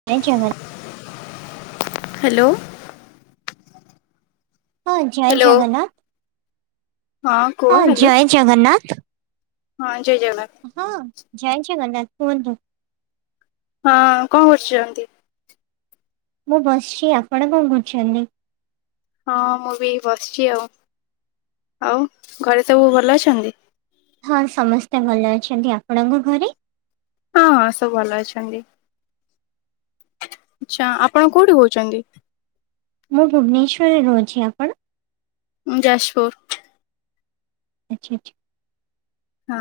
[unintelligible] Hello. ହଁ ଜୟ hello Jagannath, ହଁ କୁହ ହଁ ହ୍ୟାଲୋ ଜୟ ଜଗନ୍ନାଥ। ହଁ ଜୟ ଜଗନ୍ନାଥ। ହଁ ଜଗନ୍ନାଥ କୁହନ୍ତୁ। ହଁ କଣ କରୁଚନ୍ତି? ମୁଁ ବସିଚି। ଆପଣ କଣ କରୁଛନ୍ତି? ହଁ ମୁଁ ବି ବସିଚି ଆଉ। ଆଉ ଘରେ ସବୁ ଭଲ ଅଛନ୍ତି? ହଁ ସମସ୍ତେ ଭଲ ଅଛନ୍ତି। ଆପଣଙ୍କ ଘରେ? ହଁ ସବୁ ଭଲ ଅଛନ୍ତି। ଆଛା ଆପଣ କୋଉଠି କହୁଛନ୍ତି? ମୁଁ ଭୁବନେଶ୍ୱରରେ ରହୁଚି। ଆପଣ? ମୁଁ ଯାଜପୁର। ଆଚ୍ଛା ଆଚ୍ଛା। ହଁ।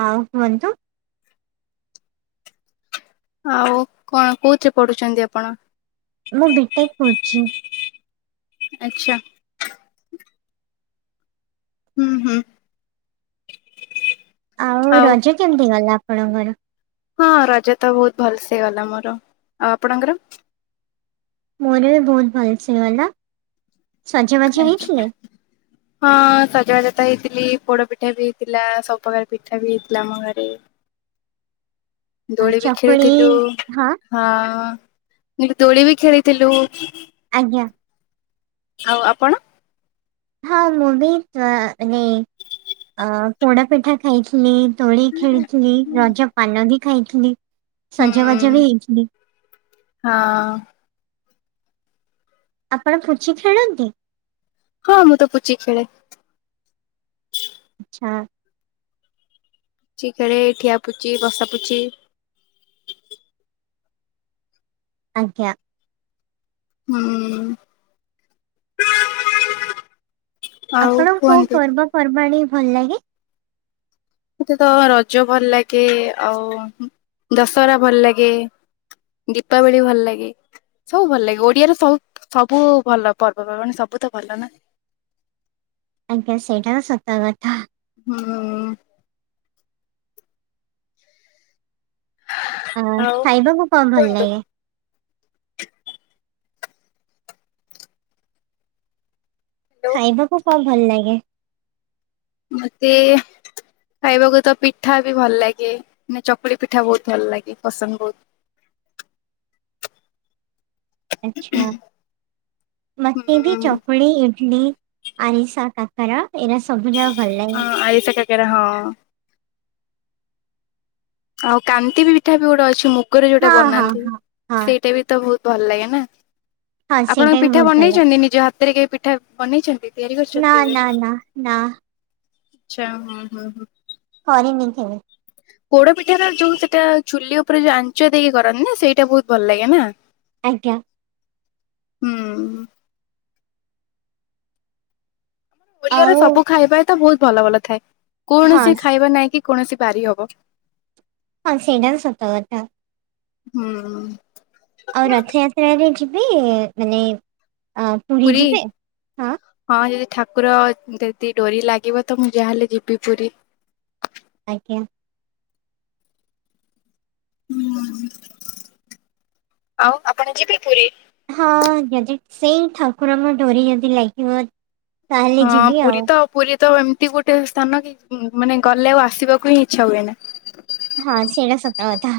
ଆଉ କୁହନ୍ତୁ। ଆଉ କଣ କୋଉଥିରେ ପଢୁଛନ୍ତି ଆପଣ? ମୁଁ ବି, ଟେକ, କରୁଚି। ଆଚ୍ଛା। ହୁଁ ହୁଁ। ଆଉ ରଜ କେମିତି ଗଲା ଆପଣଙ୍କର? ହଁ ରଜ ତ ବହୁତ ଭଲସେ ଗଲା ମୋର ଆଉ ଆପଣଙ୍କର? ମୋର ବି ବହୁତ ଭଲସେ ଗଲା। ସଜବାଜ ଆଚ୍ଛା ହେଇଥିଲେ? ହଁ ସଜବାଜ ତ ହେଇଥିଲି ପୋଡ ପିଠା ବି ହେଇଥିଲା ସବୁ ପ୍ରକାର ପିଠା ବି ହେଇଥିଲା ଆମ ଘରେ। ଆ ଦୋଳି ବି ଚକୁଳି ଖେଳିଥିଲୁ ହଁ ମୁଁ କହିଲି ଦୋଳି ବି ଖେଳିଥିଲୁ। ଆଜ୍ଞା। ଆଉ ଆପଣ? ହଁ ମୁଁ ବି ଆନେ ଅ ପୋଡା ପିଠା ଖାଇଥିଲି। ଡୋଳି ଖେଳିଥିଲି ରଜ ପାନ ବି ଖାଇଥିଲି ହୁଁ ସଜବାଜ ବି ହେଇଥିଲି। ହଁ। ଆପଣ ପୁଞ୍ଚି ଖେଳନ୍ତି? ହଁ ମୁଁ ତ ପୁଚି ଖେଳେ। ଆଚ୍ଛା। ପୁଚି ଖେଳେ ଠିଆପୁଚି, ବସାପୁଚି। ଆଜ୍ଞା। ହୁଁ [inaudible] ଆଉ ଆପଣଙ୍କୁ କୋଉ କୁହନ୍ତୁ। ପର୍ବପର୍ବାଣୀ ଭଲ ଲାଗେ? ମୋତେ ତ ରଜ ଭଲ ଲାଗେ। ଆଉ ଦଶହରା ଭଲ ଲାଗେ। ଦୀପାବଳି ଭଲ ଲାଗେ। ସବୁ ଭଲ ଲାଗେ। ଓଡିଆର ସବୁ ସବୁ ଭଲ ପର୍ବପର୍ବାଣି ସବୁ ତ ଭଲ ନା। ଆଜ୍ଞା ସେଇଟା ତ ସତ କଥା। ହୁଁ। ଆ ଆଉ ଖାଇବାକୁ କଣ ଭଲ କୁହନ୍ତୁ। ଲାଗେ? ହ୍ୟାଲୋ ଖାଇବାକୁ କଁ ଭଲ ଲାଗେ? ମତେ ଖାଇବାକୁ ତ ପିଠା ବି ଭଲ ଲାଗେ। ମାନେ ଚକୁଳି ପିଠା ବହୁତ ଭଲ ଲାଗେ। ପସନ୍ଦ ବହୁତ। ଆଚ୍ଛା ହୁଁ ମତେବି ଚକୁଳି ଇଟିଲି ଆରିଶା କାକରା। ଏରା ସବୁ ଯାକ ଭଲ ଲାଗେ। ହଁ ଆରିସା କାକରା ହଁ। ଆଉ କାନ୍ତି ପିଠା ବି ଗୋଟେ ଅଛି ମୁଗରେ ଯୋଉଟା ହଁ ହଁ ବନାନ୍ତି। ହଁ ହଁ ସେଇଟା ବି ତ ବହୁତ ଭଲ ଲାଗେ ନା ହଁ ଆପଣଙ୍କ ସେଇଟା ବି ପିଠା ବହୁତ ଭଲ ଲାଗେ। ବନେଇଛନ୍ତି? ନିଜ ହାତରେ କେବେ ପିଠା ବନେଇଛନ୍ତି? ତିଆରି ନା କରିଛନ୍ତି କେବେ? ନା ନା ନା ଆଚ୍ଛା ହୁଁ ହଁ ହଁ। କରିନି କେବେ। ପୋଡ଼ପିଠା ର ଯୋଉ ସେଇଟା ଚୁଲି ଉପରେ ଯୋଉ ଆଞ୍ଚ ଦେଇକି କରନ୍ତି ନା ସେଇଟା ବହୁତ ଭଲ ଲାଗେ ନା? ଆଜ୍ଞା। ହୁଁ ଓଡିଆରେ ଆଉ ସବୁ ଖାଇବା ତ ବହୁତ ଭଲ ଭଲ ଥାଏ। ହଁ କୌଣସି ସ- ଖାଇବା ନାଇଁ କି କୌଣସି ବାରିହବ। ହଁ ସେଇଟା ବି ସତ କଥା। ହୁଁ। ଆଉ ରଥଯାତ୍ରାରେ ଯିବେ ମାନେ ଅ ପୁରୀ? ଯିବେ? ହଁ ଯଦି ଠାକୁର ଯଦି ଡୋରି ଲାଗିବ ତ ମୁଁ ଯାହାହେଲେ ଯିବି ପୁରୀ। ଆଜ୍ଞା। ହୁଁ ଆଉ ଆପଣ ଯିବେ ପୁରୀ? ହଁ ଯଦି ସେଇ ଠାକୁରଙ୍କ ଡୋରି ଯଦି ଲାଗିବ ତାହେଲେ ହଁ ଯିବି ପୁରୀ ଆଉ ତ ପୁରୀ ତ ଏମତି ଗୋଟେ ସ୍ଥାନ କି ମାନେ ଗଲେ ଆଉ ଆସିବାକୁ ହିଁ ଇଚ୍ଛା ହୁଏ ନା। ହଁ ସେଟା ସତ କଥା।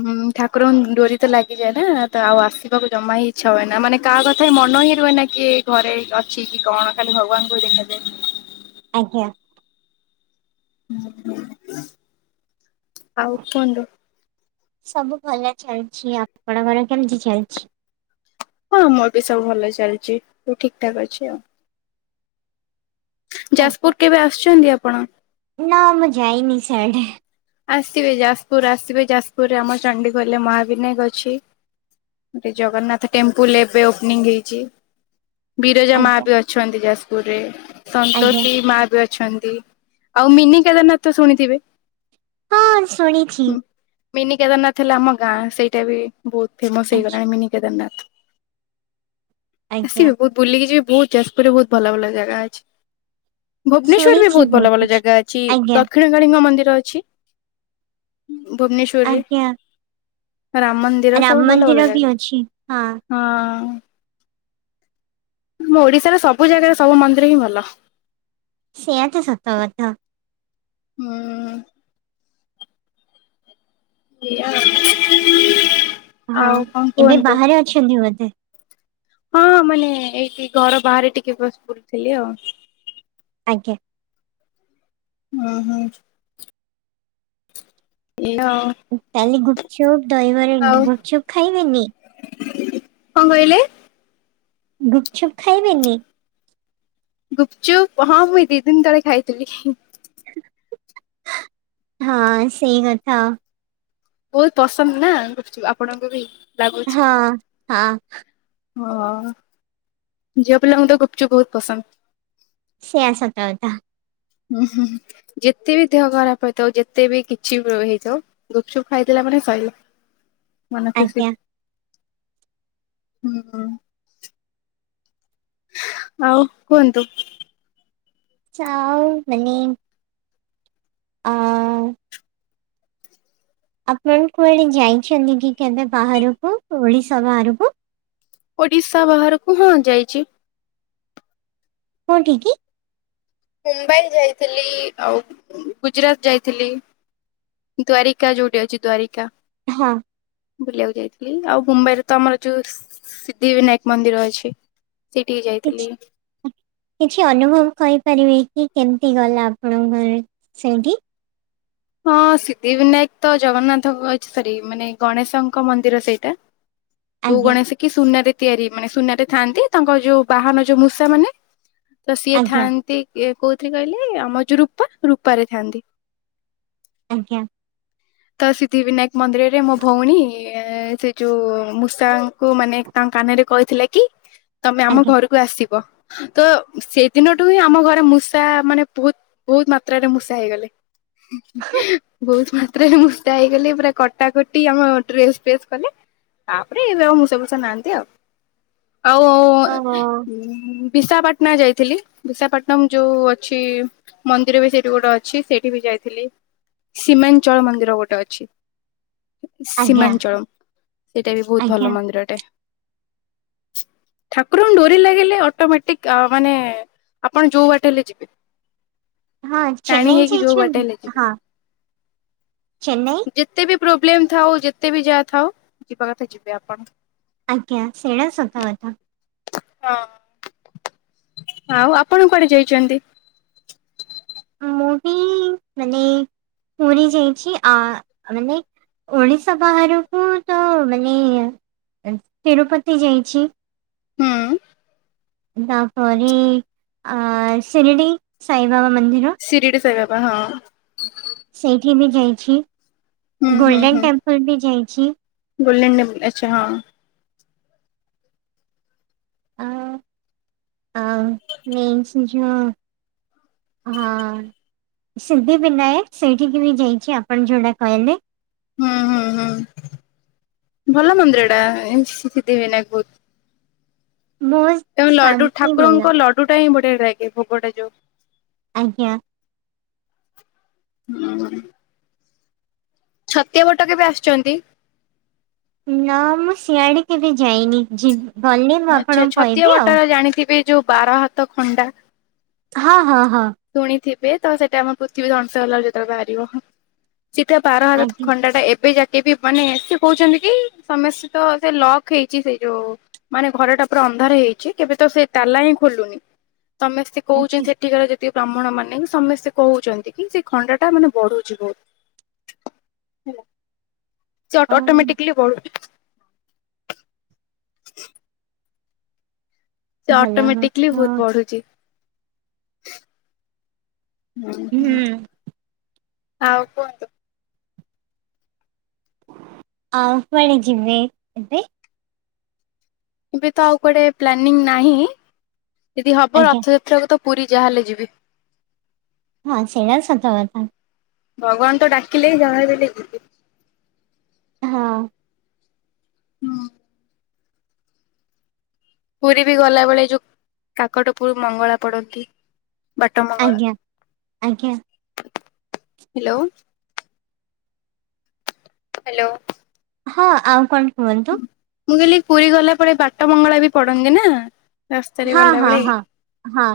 ହୁଁ ଠାକୁରଙ୍କ ଡୋରି ତ ଲାଗିଯାଏ ନା ତ ଆଉସିବାକୁ ଜମା ହି ଇଚ୍ଛା ହୁଏ ନା। ମାନେ କାହା କଥା ମନ ହିଁ ରୁହେ ନା କି କିଏ ଘରେ ଅଛି କି କଣ। ଖାଲି ଭଗବାନଙ୍କୁ ଦେଖା ଯାଏ। ଆଜ୍ଞା। ଆଉ କୁହନ୍ତୁ? ସବୁ ଭଲ ଚାଲିଛି। ଆପଣଙ୍କର କେମିତି ଚାଲିଛି? ହଁ ମୋର ବି ସବୁ ଭଲ ଚାଲିଛି। ସବୁ ଠିକ ଠାକ ଅଛି ଆଉ। ଆଜ୍ଞା। ଯାଜପୁର କେବେ ଆସୁଛନ୍ତି ଆପଣ? ନା ମୁଁ ଯାଇନି ସିଆଡ଼େ। ଆସିବେ ଯାଜପୁର ଆସିବେ। ଯାଜପୁର ରେ ଆମ ଚଣ୍ଡିଖୋଲ ମହାବିନାୟକ ଅଛି। ଗୋଟେ ଜଗନ୍ନାଥ ଟେମ୍ପୁଲ ଏବେ ଓପନିଂ ହେଇଛି। ବିରଜା ମା ଆଜ୍ଞା ବି ଅଛନ୍ତି ଯାଜପୁର ରେ, ଆଜ୍ଞା ସନ୍ତୋଷୀ ମା ବି ଅଛ ଛନ୍ତି ଆଉ ମିନି କେଦାରନାଥ ତ ଶୁଣିଥିବେ? ହଁ-ଅ-ଅ ଶୁଣି ହୁଁ ମିନି କେଦାରନାଥ ହେଲେ ଆମ ଗାଁ ସେଇଟା ବି ବହୁତ ଫେମସ୍ ଆଛା ହେଇଗଲାଣି ମିନି କେଦାରନାଥ। ଆଜ୍ଞା ଆସିବି ବହୁତ ବୁଲିକି ଯିବି ବହୁତ ଯାଜପୁରରେ ବହୁତ ଭଲ ଭଲ ଜାଗା ଅଛି। ଭୁବନେଶ୍ୱର ବି ଶୁଣିଛି ବହୁତ ଭଲ ଭଲ କିଛି ଜାଗା ଅଛି ଆଜ୍ଞା ଦ କ୍ଷିଣ କାଳୀ ମନ୍ଦିର ଅଛି ଭୁବନେଶ୍ଵରରେ। ଆଜ୍ଞା ରାମ ମନ୍ଦ ରାମ ମନ୍ଦିର ବି ଅଛି ହା। ହଁ-ଅ-ଅ-ଅ। ଆମ ଓଡିଶାର ସବୁ ଜାଗାରେ ସବୁ ମନ୍ଦିର ହିଁ ଭଲ। ସେଆ ତ ସତ କଥା। ହୁଁ-ଉ-ଉ-ଉ। ଏଆ। ହଁ ଏବେ ବାହାରେ ଅଛନ୍ତି ବୋଧେ? ହଁ ମାନେ ଏଇଠି ଘର ବାହାରେ ଟିକେ ବସି ପଡିଥିଲି ଆଉ। ଆଜ୍ଞା। ଓ ହଁ। ଏ ହଁ। କାଲି ଗୁପଚୁପ ଦହିବରା ଗୁପଚୁପ ଖାଇବେନି। କଣ କହିଲେ? ଗୁପଚୁପ୍ ଖାଇବେନି? ଗୁପଚୁପ୍ ହଁ ମୁଇଁ ଦି ଦିନ ତଳେ ଖାଇଥିଲି। ହଁ ସେଇ କଥା। ବହୁତ ପସନ୍ଦ ନା ଗୁପଚୁପ୍ ଆପଣଙ୍କୁ ବି? ହଁ ହଁ। ହଁ-ଅ-ଅ-ଅ ଝିଅ ପିଲାଙ୍କୁ ତ ଗୁପଚୁପ୍ ବହୁତ ପସନ୍ଦ। ସେଆ ସତ କଥା। ହୁଁ ହୁଁ। ଯେତେ ବି ଦେହ ଖରାପ ହେଇଥାଉ ଯେତେ ବି କିଛି ବି ହେଇଥାଉ ଗୁପଚୁପ୍ ଖାଇଲା ଦେଲା ମାନେ ସଇଲା। ମନ ଖୁସି ଆଜ୍ଞା। ହୁଁ ହୁଁ। ଆଉ କୁହନ୍ତୁ? ଚାଉ-ଉ-ମିନି ଆ-ଆ-ଆ ଆପଣ କୁଆଡେ ଯାଇଛନ୍ତି କି କେବେ ବାହାରକୁ ଓଡିଶା ବାହାରକୁ? ଓଡିଶା ବାହାରକୁ ହଁ ଯାଇଛି। କଉଁଠିକି? ମୁମ୍ବାଇ ଯାଇଥିଲି-ଇ-ଇ-ଇ ଆଉ ଗୁଜୁରାଟ ଯାଇଥିଲି। ଦ୍ଵାରିକା ଯୋଉଠି ଅଛି ଦ୍ୱାରିକା। ହଁ। ବୁଲିବାକୁ ଯାଇଥିଲି ଆଉ ମୁମ୍ବାଇରେ ତ ଆମର ଯୋଉ ସି-ସି-ସି ସିଦ୍ଧି ବିନାୟକ ମନ୍ଦିର ଅଛି। ସେଠିକି କିଛି ଯାଇଥିଲି। କିଛି ଅନୁଭବ କହିପାରିବେ କି କେମିତି ଗଲା ଆପଣଙ୍କର ସେଇଠି? ହଁ ସିଦ୍ଧି ବିନାୟକ ତ ଜଗନ୍ନାଥଙ୍କ ଅ ସରି ମାନେ ଗଣେଶଙ୍କ ମନ୍ଦିର ସେଇଟା। [inaudible] ଯୋଉ ଗଣ ସେ କି ସୁନାରେ ତିଆରି ମାନେ ସୁନାରେ ଥାଆନ୍ତି ତାଙ୍କର ଯୋଉ ବାହାନ ଯୋଉ ମୂଷା ମାନେ। ତ ସିଏ ଆଜ୍ଞା ଥାଆନ୍ତି କୋଉଥିରେ କହିଲେ ଆମର ଯଉ ରୂପା ରୂପାରେ ଥାଆନ୍ତି। ଆଜ୍ଞା। ତ ସିଦ୍ଧି ବିିନାୟକ ମନ୍ଦିରରେ ମୋ ଭଉଣୀ ସେ ଯୋଉ ମୂଷା ଙ୍କୁ ମାନେ ତାଙ୍କ କାନରେ କହିଥିଲା କି ତମେ ଆମ ଆଜ୍ଞା ଘରକୁ ଆସିବ। ତ ସେଇଦିନଠୁ ହିଁ ଆମ ଘରେ ମୂଷା ମାନେ ବହୁତ ବହୁତ ମାତ୍ରାରେ ମୂଷା ହେଇଗଲେ। ବହୁତ [unintelligible] ରେ ମୁଷା ହେଇଗଲି ପୁରା କଟାକଟି ଆମଡ୍ରେସ୍ ଫ୍ରେସ୍ କଲେ। ତାପରେ ଏବେ ଆଉ ମଷା ଫୁଷା ନାହାନ୍ତି ଆଉ ଆଉ। ଓହୋ ବିଶାଖପାଟଣା ଯାଇଥିଲି ବିଶାଖପାଟଣମ ଯୋଉ ଅଛି ମନ୍ଦିର ବି ସେଇଠି ଗୋଟେ ଅଛି ସେଇଠି ବି ଯାଇଥିଲି। ସିମାନ୍ ଚଳ ମନ୍ଦିର ଗୋଟେ ଅଛି। ଆଜ୍ଞା ସୀମାଞ୍ଚଳ ସେଇଟା ବି ବହୁତ ଆଜ୍ଞା ଭଲ ମନ୍ଦିରଟେ। [inaudible] ଠାକୁରଙ୍କୁ ଡୋରି ଲାଗିଲେ ଅଟୋମେଟିକ ମାନେ ଆପଣ ଯୋଉ ବାଟ ହେଲେ ଯିବେ ହଁ ଟାଣି ଚେନ୍ନାଇ ହେଇକି ଯୋଉ ବାଟ ଯାଇଛନ୍ତି ହେଲେ ଯିବେ। ଚେନେଇ ଯେତେ ବି ପ୍ରୋବ୍ଲେମ ଥାଉ ଯେତେ ବି ଯାହା ଥାଉ ଯିବା କଥା ଯିବେ ଆପଣ। ଆଜ୍ଞା ସେଇଡ଼ା ସତ କଥା। ହଁ ଆଉ ଆପଣ କୁଆଡେ ଯାଇଛନ୍ତି? ମୁଁ ବି ମାନେ ପୁରୀ ଯାଇଛି ଆ ମାନେ ଓଡିଶା ବାହାରକୁ ତ ମାନେ ତିରୁପତି ଯାଇଛି। ହୁଁ। ତାପରି ଶିରଡ଼ି ସାଇବାବା ମନ୍ଦିର। ସିରିଡି ସାଇ ବାବା ହଁ। ସେଇଠି ବି ଯାଇଛି ହୁଁ ଗୋଲଡେନ ଟେମ୍ପଲ ବି ଯାଇଛି। ଗୋଲ୍ଡେନ ଟେମ୍ପ ଆଛା ହଁ। ଆ ମନ୍ ଯ ହଁ ସିଦ୍ଧି ବିନାୟକ ସେଇଠିକି ବି ଯାଇଛି ଆପଣ ଯେଉଁଟା କହିଲେ। ହୁଁ ହୁଁ ହୁଁ ଭଲ ମନ୍ଦିର ଟା ଏମିତି [unintelligible] ବହୁତ ମସ୍ [unintelligible] ତେ ଲଡୁ ଠାକୁରଙ୍କ ଲଡୁ ଟା ହିଁ ବଢିଆ ଲାଗେ ଭୋଗଟା ଯୋଉ। ଆଜ୍ଞା। ହୁଁ। ଛତିଆ ପଟ କେବେ ଆସୁଛନ୍ତି? ନା ମୁଁ ସିଆଡେ କେବେ ଯାଇନି ଯ ଆଚ୍ଛା ଛତିଆ ବଟର ଜାଣିଥିବେ ଯୋଉ ବାର ହାତ ଖଣ୍ଡା। ହଁ ହଁ ହଁ। ଶୁଣିଥିବେ ତ ସେଟା ଆମର ପୃଥିବୀ ଧଂସ ହେଲା ଯେତେବେଳେ ବାହାରିବ। ସେତ ବାର ହାତ ଆଜ୍ଞା ଖଣ୍ଡା ଟା ଏବେ ଯା କେ ବି ମାନେ ସେ କହୁଛନ୍ତି କି ସମସ୍ତେ ତ ସେ ଲକ୍ ହେଇଛି ସେ ଯୋଉ ମାନେ ଘର ଟା ପୁରା ଅନ୍ଧାର ହେଇଛି କେବେ ତ ସେଇ ତାଲା ହିଁ ଖୋଲୁନି ତମେ କହୁଛି ଆଚ୍ଛା ସେଠିକାର ଯଦି ୟ ବ୍ରାହ୍ମଣ ମାନେ ସମସ୍ତେ କହୁଛନ୍ତି କି ସେ ଖଣ୍ଡା ଟା ମାନେ ବଢୁଛି ବହୁତ ସେ ହଁ ଅଟୋମେଟିକ୍ଲି ବଢୁଛି। [inaudible] ସେ ଭଲ ଅଟୋମେଟିକ୍କି କଥା। ବହୁତ ବଢୁଛି। ହଁ ହଁ ହୁଁ ଆଉ କୁହନ୍ତୁ। ଆଉ କୁଆଡେ ଯିବେ ଏବେ? ଏବେ ତ ଆଉ କୁଆଡ଼େ ପ୍ଲାନିଂ ନାହିଁ ଯଦି ହବ ଆଜ୍ଞା ରଥଯାତ୍ରାକୁ ତ ପୁରୀ ଯାହାହେଲେ ଯିବି। ହଁ ସେଇଟା ସତ କଥା। ଭଗବାନ ତ ଡାକିଲେ ହିଁ ଯାହା ହେଲେ ଯିବି ହଁ ହଁ ପୁରୀରେ ଗଲାବେଳେ ଯୋଉ କାକଟପୁର ମଙ୍ଗଳା ପଡ଼ନ୍ତି। ଆଜ୍ଞା। ଆଜ୍ଞା ବାଟମଙ୍ଗଳା ହ୍ୟାଲୋ। ହ୍ୟାଲୋ ହଁ ଆଉ କଣ କୁହନ୍ତୁ? ମୁଁ କହିଲିି ପୁରୀ ଗଲା ପରେ ବାଟ ମଙ୍ଗଳା ବି ପଡନ୍ତି ନା। ରାସ୍ତାରେ ହଁ ହଁ ଗଲାବେଳେ ହଁ ହଁ।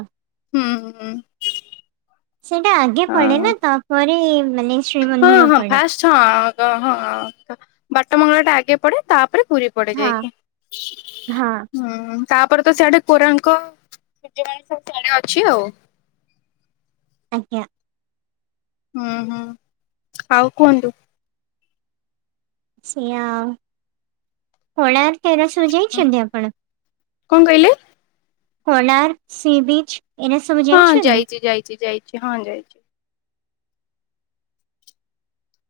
ହୁଁ। ସେଇଟା ଆଗେ ପଢେ ହଁ। ନା ତାପରେ ମାନେ ଶ୍ରୀମନ୍ଦିର ପଡେ। ଆଛା ହଁ ହଁ ବାଟ ମଙ୍ଗଳା ଟା ଆଗେ ପଡେ ତାପରେ ପୁରୀ ପଡେ ହଁ। ଯାଇକି ହଁ ହୁଁ ତାପରେ ତ ସିଆଡେ କୋରାଙ୍କ [unintelligible] ସିଆଡ଼େ ଅଛି ଆଉ ଆଜ୍ଞା ହୁଁ ହୁଁ ଆଉ କୁହନ୍ତୁ ସେ ଆଉ କୋଣାର୍କ ହେରା ସବୁ ଯାଇଛନ୍ତି ଆପଣ କଣ କହିଲେ କୋଣାର୍କ ସି ବୀଚ ଏସ୍ ହଁ ଯାଇଛି ଯାଇଛି ଯାଇଛି ହଁ ଯାଇଛି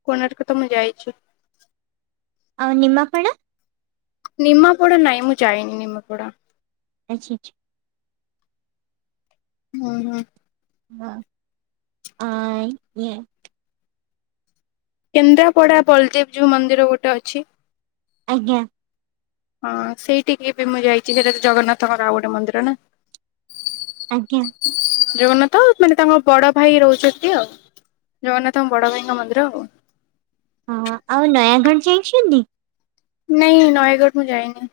କୋଣାର୍କ ତ ମୁଁ ଯାଇଛି ଆଉ ନିମାପଡ଼ା ନିମା ପୋଡା ନାଇଁ ମୁଁ ଯାଇନି ନିମାପଡା ଆଛା ହୁଁ ହୁଁ ହଁ କେନ୍ଦ୍ରାପଡ଼ା ବଲଦେବଜଉ ମନ୍ଦିର ଗୋଟେ ଅଛି ଆଜ୍ଞା ହଁ ସେଇଠିକି ବି ମୁଁ ଯାଇଛି ସେଇଟା ତ ଜଗନ୍ନାଥଙ୍କ ଆଉ ଗୋଟେ ମନ୍ଦିର ନା ଆଜ୍ଞା ଜଗନ୍ନାଥ ଆଉ ମାନେ ତାଙ୍କ ବଡ ଭାଇ ରହୁଛନ୍ତି ଆଉ ଜଗନ୍ନାଥଙ୍କ ବଡ଼ ଭାଇଙ୍କ ମନ୍ଦିର ଆଉ ହଁ ଆଉ ନୟାଗଡ଼ ଯାଇଛନ୍ତି ନାଇଁ ନୟାଗଡ଼ ମୁଁ ଯାଇନି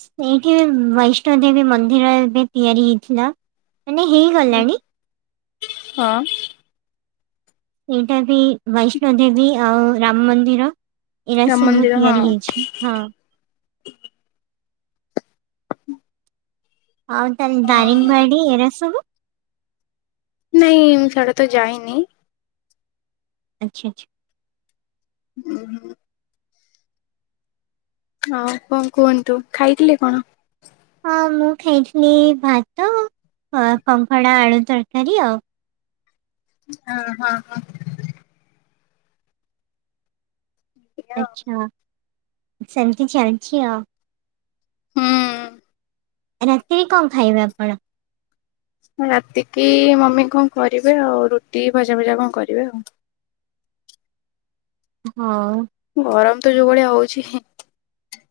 ସେଇଠି ବୈଷ୍ଣୋ ଦେବୀ ମନ୍ଦିର ଏବେ ତିଆରି ହେଇଥିଲା ମାନେ ହେଇଗଲାଣି ହଁ ସେଇଟା ବି, ବୈଷ୍ଣୋ ଦେବୀ, ଆଉ ରାମ ମନ୍ଦିର ଏଇଟା ରାମ ସବୁ ମନ୍ଦିର ହଁ। ତିଆରି ହେଇଛି। ହଁ। ଆଉ ତାହାଲେ ହଁ ଦାରିଙ୍ଗବାଡି ଏରା ସବୁ? ନାଇଁ ମୁଁ ସିଆଡ଼େ ତ ଯାଇନି। ଆଛା ଆଛା। [inaudible] ହଁ, କଣ କୁହନ୍ତୁ। ଖାଇଥିଲେ କଣ? ହଁ ମୁଁ ଖାଇଥିଲି ଭାତ, କଙ୍କଡ଼ା ଆଳୁ ତରକାରୀ ଆଉ। ହଁ ହଁ ହଁ। ଆଚ୍ଛା, ସେମତି ଜାଣିଛି ଆଉ। ହୁଁ। ରାତିକି କଣ ଖାଇବେ ଆପଣ? ରାତିକି ମମି କଣ କରିବେ ଆଉ, ରୁଟି, ଭଜା ଫଜା କଣ କରିବେ ଆଉ। ହଁ। ଗରମ ତ ଯୋଉ ଭଳିଆ ହଉଛି